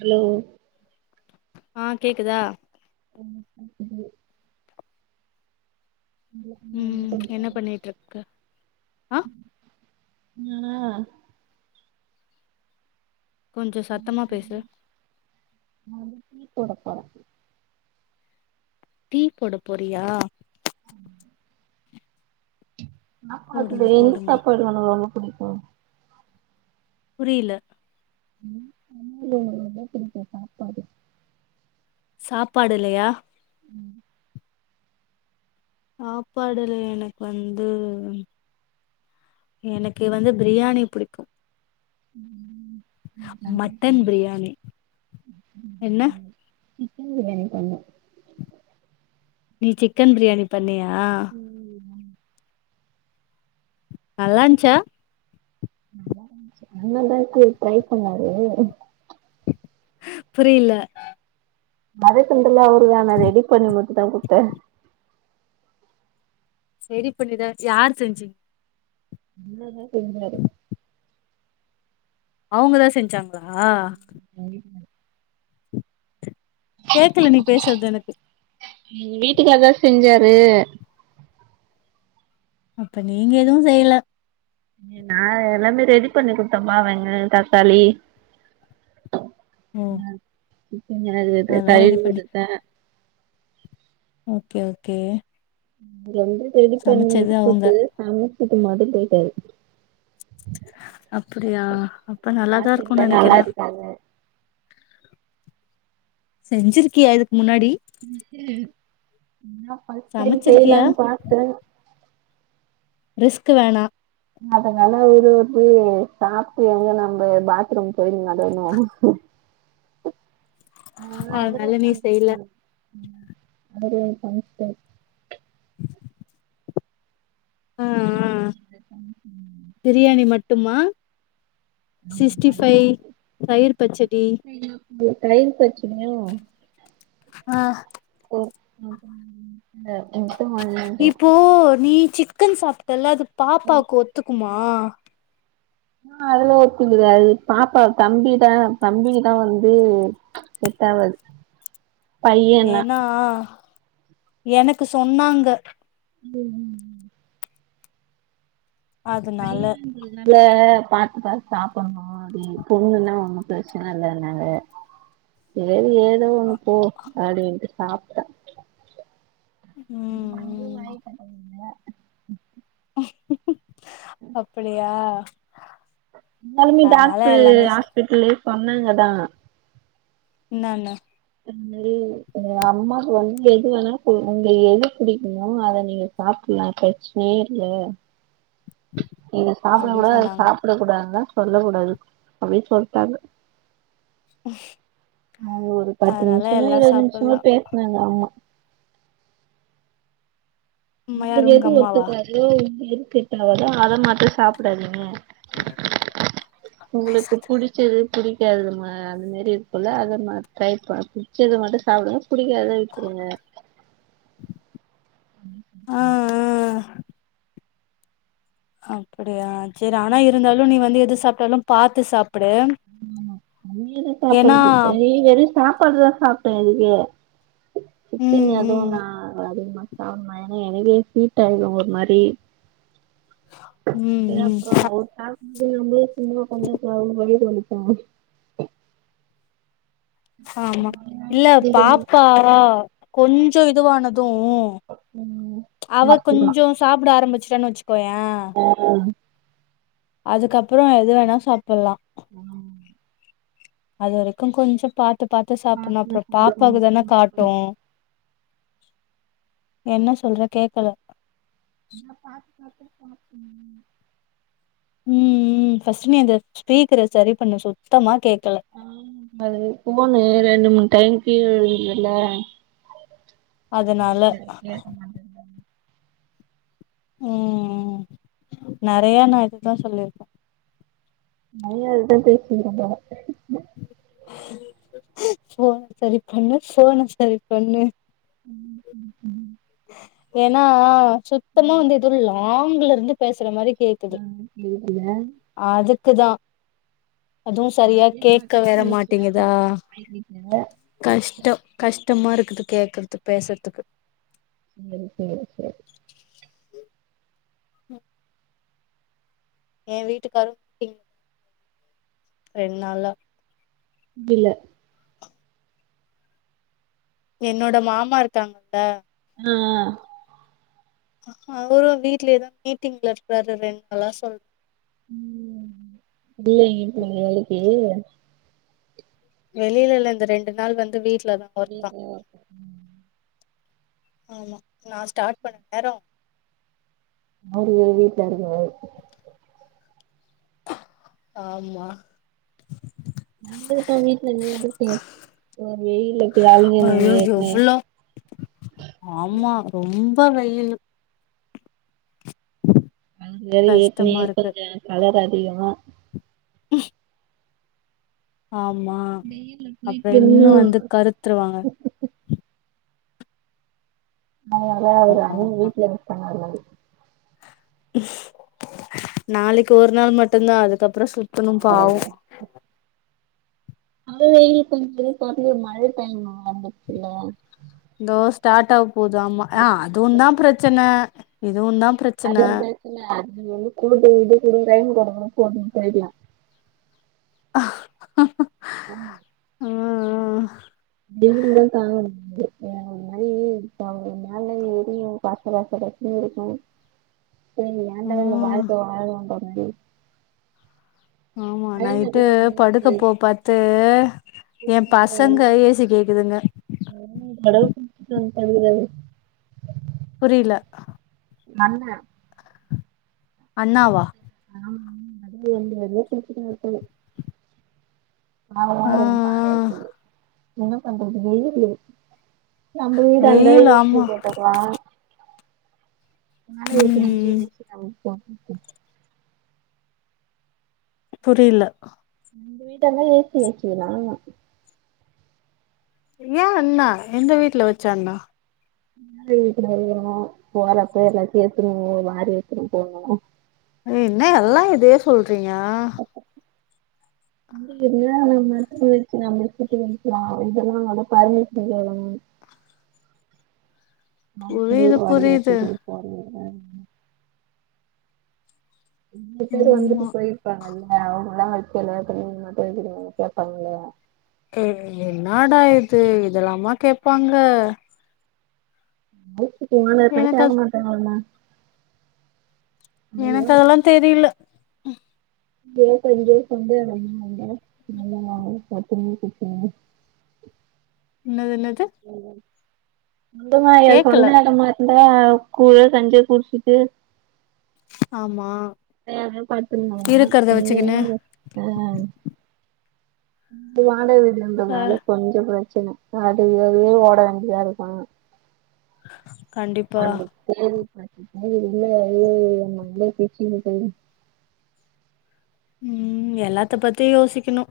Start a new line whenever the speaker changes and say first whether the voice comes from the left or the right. right: hello
left: ஆ கேக்குதா
right: ஆமா கேக்குது
left: ம் என்ன
right: உங்களுக்கு
left: பண்ணிட்ருக்க
right: [inaudible]
left: ஆ
right: ம் ஆனா
left: கொஞ்சோ
right: என்ன
left: சத்தமா பேசு
right: பண்றீங்க நான் வந்து டீ போடப்போறே
left: டீ போடப் போறியா
right: ஆமா என்ன
left: போடுங்க
right: [unintelligible] எந்த
left: போடுங்க
right: சாப்பாடு உனக்கு ரொம்ப புடிக்கு
left: புரியல
right: ம் சமையல்ல உனக்கு ரொம்போ புடிச்ச சாப்பாடு
left: சாப்பாடுலையா
right: ம்
left: சாப்பாடுல எனக்கு வந்து எனக்கு வந்து பிரியாணி புடிக்கு
right: [inaudible]
left: மட்டன் பிரியாணி என்ன
right: சிக்கன் பிரியாணி பண்ணே
left: நீ சிக்கன் பிரியாணி பண்ணியா
right: ம்
left: நல்லான்ச்சா
right: நல்லான்ருச்சி மின்னர்ந்த ‌அளவுக்கு ட்ரை பண்ணாரு
left: புரில
right: வதக்கண்துலா அவுருதாங்க நா ரெடி பண்ணி மட்டுந்தா குட்த்தே
left: ரெடி பண்ணிதா யார் செஞ்சித்
right: என்னது செஞ்சாரு
left: அவுங்கதா செஞ்சாங்ளா
right: [unintelligible]
left: கேக்கல நீ பேசறது எனக்கு
right: எங்க வீட்டுக்காருதா செஞ்சாரு
left: அப்ப நீங்க எதுவூ செய்ல
right: நா எல்லாமே ரெடி பண்ணி குடுத்தம்ப்பா வெங்காயோ தக்காளி
left: ம்
right: சிக்கன்ன இது கழவி
left: பண்ணி
right: குடுத்தே
left: ஓகே ஓகே
right: ரெண்டு ரெடி பண்ணி
left: சமச்சது அவுங்க
right: குடுத்துட்டு [unintelligible] போயிட்டாரு
left: அப்படியா அப்ப நல்லாதா இருக்கூ
right: சாப்டுட்டு நல்லா
left: நெனைக்குறே
right: இருக்காங்க
left: செஞ்சிருக்கியா இதுக்கு முன்னாடி
right: ம் ஹூம் நா ஃபர்ஸ்ட் டைம்
left: சமச்சிருக்கியா
right: செய்லான்னு பார்த்தே
left: ரிஸ்க்கு வேணா
right: அதனால எதுக்கு சாப்ட்டு எங்க நம்ப பாத்ரூம் போய் நடக்கனோ
left: ஆவ்ர் நல்லாவே செய்ல
right: ஒரே குமட்டல்
left: ஆ ஆ
right: எனக் இந்த கமிஷன்
left: ட்டுமா
right: ஆமாம் அது மட்டுந்தெ
left: தயிர் பச்
right: [unintelligible] தயிர் பச்சடியூ
left: ஆ
right: ஓ [inaudible] ஆ முட்ட ‌ஒன்னு
left: இப்போ நீ சிக்கன் சாப்ட்டல்ல அது பாப்பாவுக்கு ஒத்துக்குமா
right: ஆ அதுல ஒத்துக்குது அது பாப்பா தம்பிதா தம்பிதா வந்து செட்டாவது
left: ஏன்னா எனக்கு சொன்னாங்க
right: ம் ம்
left: அதனால
right: பையின்றதுனால பாத் பாத் சாப்பட்ணோ அது பொங்கன்னா ஒன்னூ பிரச்சன இல்லன்னாங்க செரி ஏதோ ஒண்ணு போ அப்டின்ட்டு சாப்ட்டே
left: ம்
right: நா வந்து
left: ம்
right: வாய கட்ட முட்ல
left: அப்படியா
right: இருந்தாலுமே
left: அதனால
right: டாக்ரு
left: எல்லாமே சா
right: ஹாஸ்பிட்ல்லயே சொன்னாங்க தா
left: என்னான்னூ
right: அந் து எங்க அம்மாக்கு வந்து எது வேணா செய்வாங்க எது புடிக்குமோ அத நீங்க சாப்புல்லா இப்ப ஷ்மயிர்ல இத சாப்புடக்
left: அப்டி
right: கூடாது அது
left: சொன்னாங்க
right: சாப்புட கூடாதா சொல்ல கூடாது அப்டின்னு சொல்ட்டாங்க அவுங்க ஒரு பத்து
left: அதனால
right: நிமிஷமோ
left: எல்லா
right: இருபது நிமிஷமோ
left: சாப்பல்லா
right: பேசுனாங்க அம்மா
left: ம்
right: ரெண்ட்டு
left: யாரு உங்க
right: பேத்துக்கு
left: அம்மாவா
right: ஒத்துக்காது உங்ளுக் எதுக் செட்டாவுதோ அத மட்டு சாப்புடாதீங்க
left: என்னக்கு
right: உங்களுக்கு புடிச்சது புடிக்காதது மா அந்த மேரி இருக்குல்ல அது மார் ட்ரை பண் சேரத மட்டு சாப்பிடுங்க பிடிக்காதத விட்ருங்க அப்டின் செல்
left: ஆ
right: செல்லூ
left: அப்படியா செரி ஆனா இருந்தாலூ நீ வந்து எது சாப்பிட்டாலூ பார்த்து சாப்பிடு
right: ம் இனிதா சாப்புட்றது [unintelligible] வெற சாப்பாடுதா சாப்ட்டே இதுக்கு
left: ம்
right: சிக்கன் எதுவு
left: ம்
right: நா அதிகமா சாப்புடுவே ஏன்னா எனக்குயே ஹுட்டாயிடு ஒரு மாரி
left: ம் ம்
right: எனக்கு அவுங்க சாப்புடும் போது [unintelligible]
left: ஆமா
right: அதனால
left: இல்ல
right: கொஞ்சமா
left: பாப்பா கொஞ்சோ இதுவானது
right: ம்
left: அவ
right: சாப்ட்டுக்கலா
left: கொஞ்சோ சாப்பிட ஆரம்பிச்சிட்டான்னு வச்சுக்கோயே அதுக்கப்புறோ எது வேணா சாப்புல்லா
right: ம்
left: அது வரைக்கு கொஞ்சம் பாத்து பாத்து சாப்புன்ணு
right: பாத்து
left: அப்புறோ
right: சாப்புட்ணு
left: பாப்பாக்கு தான
right: என்ன
left: காட்டு
right: பண்றதுன்னா
left: என்ன சொல்ற கேட்கல
right: உன்ன பாத்து பாத்து [inaudible]
left: ம் ம் ஃபஸ்ட்டு நீ அந்த ஸ்பீக்கர சரி பண்ணு சுத்தமா கேட்கல
right: ம் அது ஃபோனு ரெண்டு மூணு டைம் கீழ விழுந்ததுல்ல
left: அதனால
right: கேக்க மாட்டே
left: ம் ம் நறைய நா இதுதா சொல்லிருக்கே
right: நறையா இததா பேசிக்கிறேன்றாங்க
left: ஃபோன சரி பண்ணு ஃபோன சரி பண்ணு
right: ம் ம் ம்
left: ஏன்னா சுத்தமா வந்து எதோ லாங்லருந்து பேசுற மாரி கேக்கு
right: ஆ இல்ல இல்ல
left: அதுக்குதா அதுவு சரியா
right: இங்கே
left: கேக்க வேற
right: பக்கத்துல இருந்துச்சின்னா
left: மாட்டேங்குதா
right: [inaudible] ல
left: கஷ்டோ கஷ்டமாருக்குது கேக்கறதுக்கு பேசுறதுக்கு
right: சேரி சேரி சேரி
left: ம் எ வீட்டுக்காரு [inaudible] ரெண்ட் நாளா
right: இல்ல
left: என்னோட மாமாருக்காங்கல்ல
right: அ
left: அவரு வீட்லயேதா மீட்டிங்ல இருக்குறாரு ரெண்டு நாளா சொல்றே
right: ம் இல்லைங்க தோழி வேலைக்கி
left: வெளியில இல்ல இந்த ரெண்டு நாள் வந்து வீட்லதா ஒர்க்தா
right: வீட்ல தா [inaudible] ம்
left: ஆமா நா ஸ்டார்ட் பண்ண நேரோ
right: அவரு வீட்டுல இருக்ரே
left: ஆமா
right: இங்கதா வீட்டுல ஏ எதுக்கு வெயில போய் அளயனு
left: ஐயோ
right: ஏற்கனே
left: எவ்ளோ ஆமா ரொம்ப வெயில்
right: அழங்கார ஏற்கனே
left: கஷ்டமா இருக்கு
right: கொஞ்சோ கலர் அதிகோ
left: ஆமா
right: வெயில்ல
left: அப்புறோ
right: போயிட்டு
left: இன்னு வந்து கருத்துருவாங்க
right: அதனால அவரு
left: ஆமா
right: அண்ணி
left: ஆமா
right: வீட்டுல இருக்கேன்னாரு
left: நாளைக்கு ஒரு நாள் மட்டுதா அதுக்கப்புறோ சுத்தணு பாவு
right: அது வெயில் கொஞ்சோ பட்லயே மழ டைம் இருந்துச்சுல
left: இதோ ஸ்டார்ட் ஆக போது ஆமா ஆ அதுவு தா பிரச்சன இதுவு தா பிரச்
right: அதுவு பேச அது குடு குடு குடுக்றேன்ட்டு கடக்கு சேரின்னு போய்டலா
left: ஆ
right: ஆம்
left: ஆ ஆ
right: வெயில்லதா [unintelligible] அந்த மாதிரி இப்ப நாள்ளா எரியு பாச பாச பிரச்சன இருக்கு சரி ஏன்டா இந்த
left: ம்
right: வாழ்க்கைய வாழ்றோன்ற மாரி
left: ஆமா
right: மழைல
left: நைட்டு
right: கூட ஒன்னு
left: படுக்க
right: தெரியாது
left: போ பத்து ஏ பசங்க ஏசி கேக்குதுங்க
right: ஹலோ அஹ் சொல்லு ப்ரோ
left: புரியல
right: நல்ல
left: அண்ணாவா
right: ஆமா அதுல [inaudible] பிரச்சன இருக்கு ஆ எல்லாரு வன்ட்டாங்க என்ன பண்றது வெயிலு நம்ம வீடு அந்த
left: வெயில்
right: ஏசி
left: ஆமா
right: போட்டுக்லா அதனால இதுமாரி
left: ம் புரியல
right: எங்க வீடெல்லா ஏசி வச்சிர்லா
left: ஏ என்னா எந்த வீட்டுல வச்சா என்ன
right: எங்க வீட்டுல வரனு போறப்ப எல்லா சேத்துருவோ யாரு எப்டி போகணு
left: என்ன எல்லா இதே சொல்றீங்க
right: அ நம் மட்ட நம்மட்டு வக்கலா இதெல்லா [unintelligible]
left: புரியுது புரியுது
right: [unintelligible] எட்டு பேரு வந்துட்டு
left: ஆமா
right: போயிருப்பாங்கல்ல அவங்கல்லா வைக்கல [unintelligible] கேப்பாங்கள
left: ஏ என்னாடா இது இதெல்லாம கேப்பாங்க
right: நைட்டுக்கு
left: எனக்கு
right: [unintelligible]
left: அது
right: மாட்டாங்கல்ல
left: எனக்கு அதெல்லா தெரில
right: பஞ்ச பேய வந்து எ வந்த நல்லா வா பேக் பண்ணியே குடுத்துருவாங்க
left: என்னது என்னது
right: சொந்தமாது சொந்த
left: கேக்கல
right: இடமா இந்த கூழோ கஞ்சியோ குடிச்சிட்டு
left: ஆமா
right: அஹ் படுத்திருவாங்க
left: இருக்கறத
right: இங்க
left: வச்சுக்கினு
right: என்ன ப்ரோ ஆஹ் அது வாடக
left: அ
right: வீடுன்றதனால கொஞ்சோ பிரச்சன காட்டுக்கு வேலியு ஓட வேண்டியிதா இருப்பாங்க
left: கண்டிப்பா
right: அ இப்ப கேள்விபட்ருக்க இல்ல [unintelligible] குக்கீங் டைம்
left: ம் எல்லாத்த பத்தி யோசிக்குணு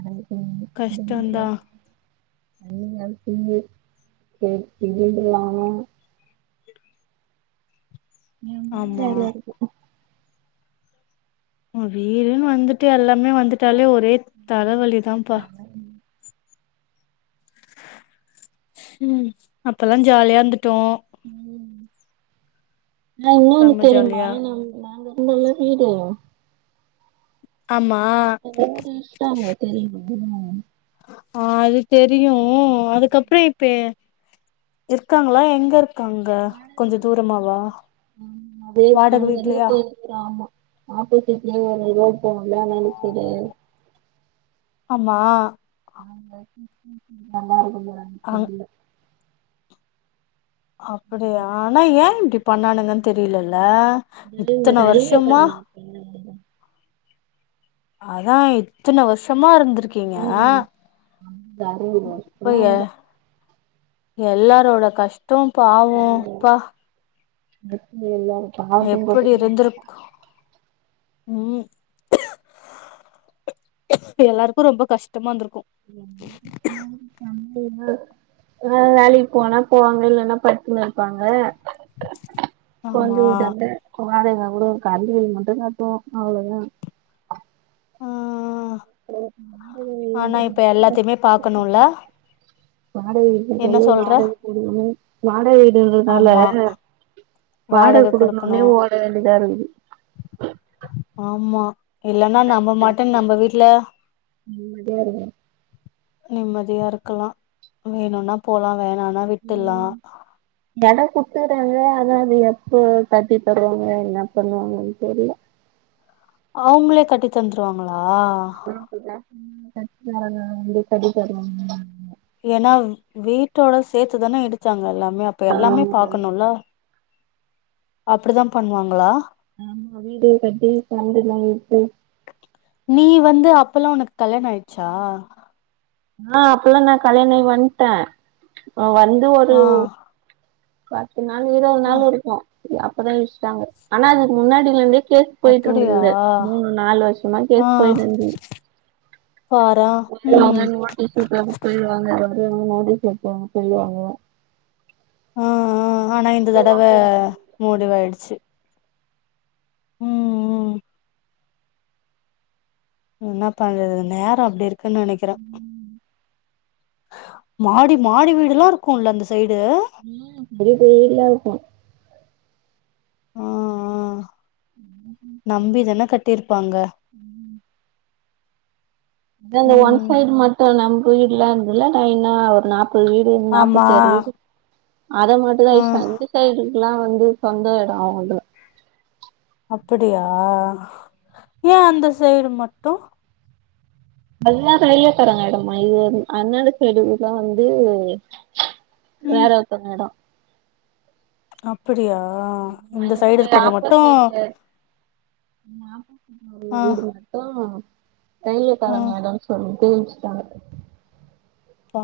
right: அது என்ன பண்ண முடியு சாப்ட
left: கஷ்டந்தா
right: முடியாது நீங்க அதுக் இங்யே [unintelligible] எம்
left: ஆமா
right: வேல இருக்கு
left: வீடுன்னு வந்துட்டு எல்லாமே வந்துட்டாலே ஒரே தலவலி தாப்பா ஹம் அப்பல்லா ஜாலியா இருந்துட்டோ
right: ம் நா இன்னோன்னு
left: செம்ம
right: தெரியுமா
left: ஜாலியா
right: நாங்க இங்கதா வீடு
left: ஆமா
right: அவரு இஷ்டோ இல்ல தெரியுமா
left: ஆ அது தெரியு அதுக்கப்றோ இப்ப இருக்காங்ளா எங்க இருக்
right: அதே
left: வாடக
right: அங்க இருக்கு
left: வீட்லயா
right: கோயில் ஆமா ஆப்போசிட்லியே ஒரு ரோட் போகுல்ல வேளச்சேரி
left: ஆமா
right: ஆனா என்னா பண்ணுவாங்கணு
left: அங்
right: தெரில
left: அப்டியா ஆனா ஏ இப்பிடி பண்ணானுங்கன்னு தெரியலல்ல இத்தன வருஷமா
right: ம்
left: அதா இத்தன வர்ஷமா இருந்ருக் இருக்கீங்க
right: ம் அந்த அறுவது வருஷமா
left: இப்பய எல்லாரோட கஷ்டோ பாவுப்பா
right: இருக்க முடியாது
left: எப்படி
right: [unintelligible]
left: இருந்திருக்கு ம் எல்லாருக்கு ரொம்ப கஷ்டமா இருந்ருக்கு
right: ரொம்ப கஷ்டமாருந் வேலைக்குப் போனா போவாங்க இல்லன்னா படுத்துக்குனு இருப்பாங்க புகுந்த
left: ஆமா
right: வீட்டான்ட வாடக கூட கரெண்ட் பில் மட்டுதா ஓபன் ஆவ்ளியா
left: ஆ
right: வாடகை
left: ஆனா
right: வீடுன்றதுனால
left: இப்ப எல்லாத்தையுமே பாக்கணுல்ல
right: ஒரு மாரிஇருக்கு வாடக வீட்ல இருக்றது வாடகை [unintelligible] வாடக வீடுன்றதுனால
left: ஆமா
right: வாடக குடுக்கணுனே ஓட வேண்டியதா இருக்குது
left: ஆமா இல்லன்னா நம்ம பாட்டு நம்ம வீட்ல
right: நிம்மதியா இருக்கு
left: நிம்மதியா இருக்கலா வேணுன்னா போலா வேணான்னா விட்டர்லா
right: எடங் குட்த்துட்றாங்க ஆனா அது எப்போ கட்டித் தருவாங்க என்ன பண்ணுவாங்கன் தெரில
left: அவுங்ளே கட்டித் தந்துருவாங்ளா
right: அப்டிதா சொன்னாங்க கட்டித் தருவாங்க அவங்களே கட்டித் தருவாங்கணு
left: ஏனா வீட்டோட சேத்து தானே இடிச்சாங்க எல்லாமே அப்ப எல்லாமே
right: ஆமா ஆமா
left: பாக்கணுல்ல அப்டி தா பண்ணுவாங்ளா
right: நம்ம வீடு கட்டி தந்துருவாங்கன்ட்டு
left: நீ வந்து அப்பல்லா உனக்கு கல்யாணோ ஆய்ட்ச்சா
right: ஆ அப்பல்லா நா கல்யாணோ ஆயி வன்ட்டே இப்போ வந்து ஒரு
left: ஆ
right: பத்து நாள் இருவது
left: ஆ
right: நாள் இருக்கு அப்பதா இடிச்ட்டாங்க ஆனா அதுக்கு முன்னாடிலந்தே கேஸ்
left: அப்படியா
right: பொயிட்ருந்துது மூணு நாலு வர்ஷமா கேஸ் பொயிட்டுருந்துது
left: பாரா
right: சொல்லுவாங்க நோட்டீஸ் ஒட்றனு பொட்டு வாங்க வந்து நோட்டீஸ் ஒட்றனு பொய்டுவாங்க
left: ஆ ஆ ஆனா இந்த தடவ
right: போயிட்டு
left: முடிவாயிடுச்சு ம் ம் என்ன பண்றது நேரோ அப்டி இருக்குன் நெனக்கிறே மாடி மாடி வீடுல்லா இருக்குல்ல அந்த சைடு
right: ம் பெரிய பெரிய வீட்லா இருக்கு
left: ஆ ஆ நம்பிதான கட்டிருப்பாங்க
right: ம் இத அந்த ஒன்
left: ம்
right: சைட் மட்டு நம்ம வீட்லா இருக்ல லைனா ஒரு நாப்பது வீ டு
left: ஆமா
right: நாப்பத்தி ஆறு வீடு அத மட்டுதா
left: ஆ
right: இட்சா [unintelligible] ந்து இந் சைடுக்குலா வந்து சொந்த எடோ அவ்ங்ளதுல
left: அப்புடியா ஏ அந்த சைடு மட்டு
right: அதா டைலர்காரங்க எடம்மா இது வந் அதனால சைடு இதலா வந்து
left: ம்
right: வேற ஒருத்தவங்க எடோ
left: அப்படியா இந்த சைடு இருக்கறது மட்டு
right: ஆப்போசைட்ல
left: ஆ
right: [inaudible] வீடு மட்டு
left: ஆ
right: டைலர்காரங்க எடோ ப அபே இட்ச்டாங்க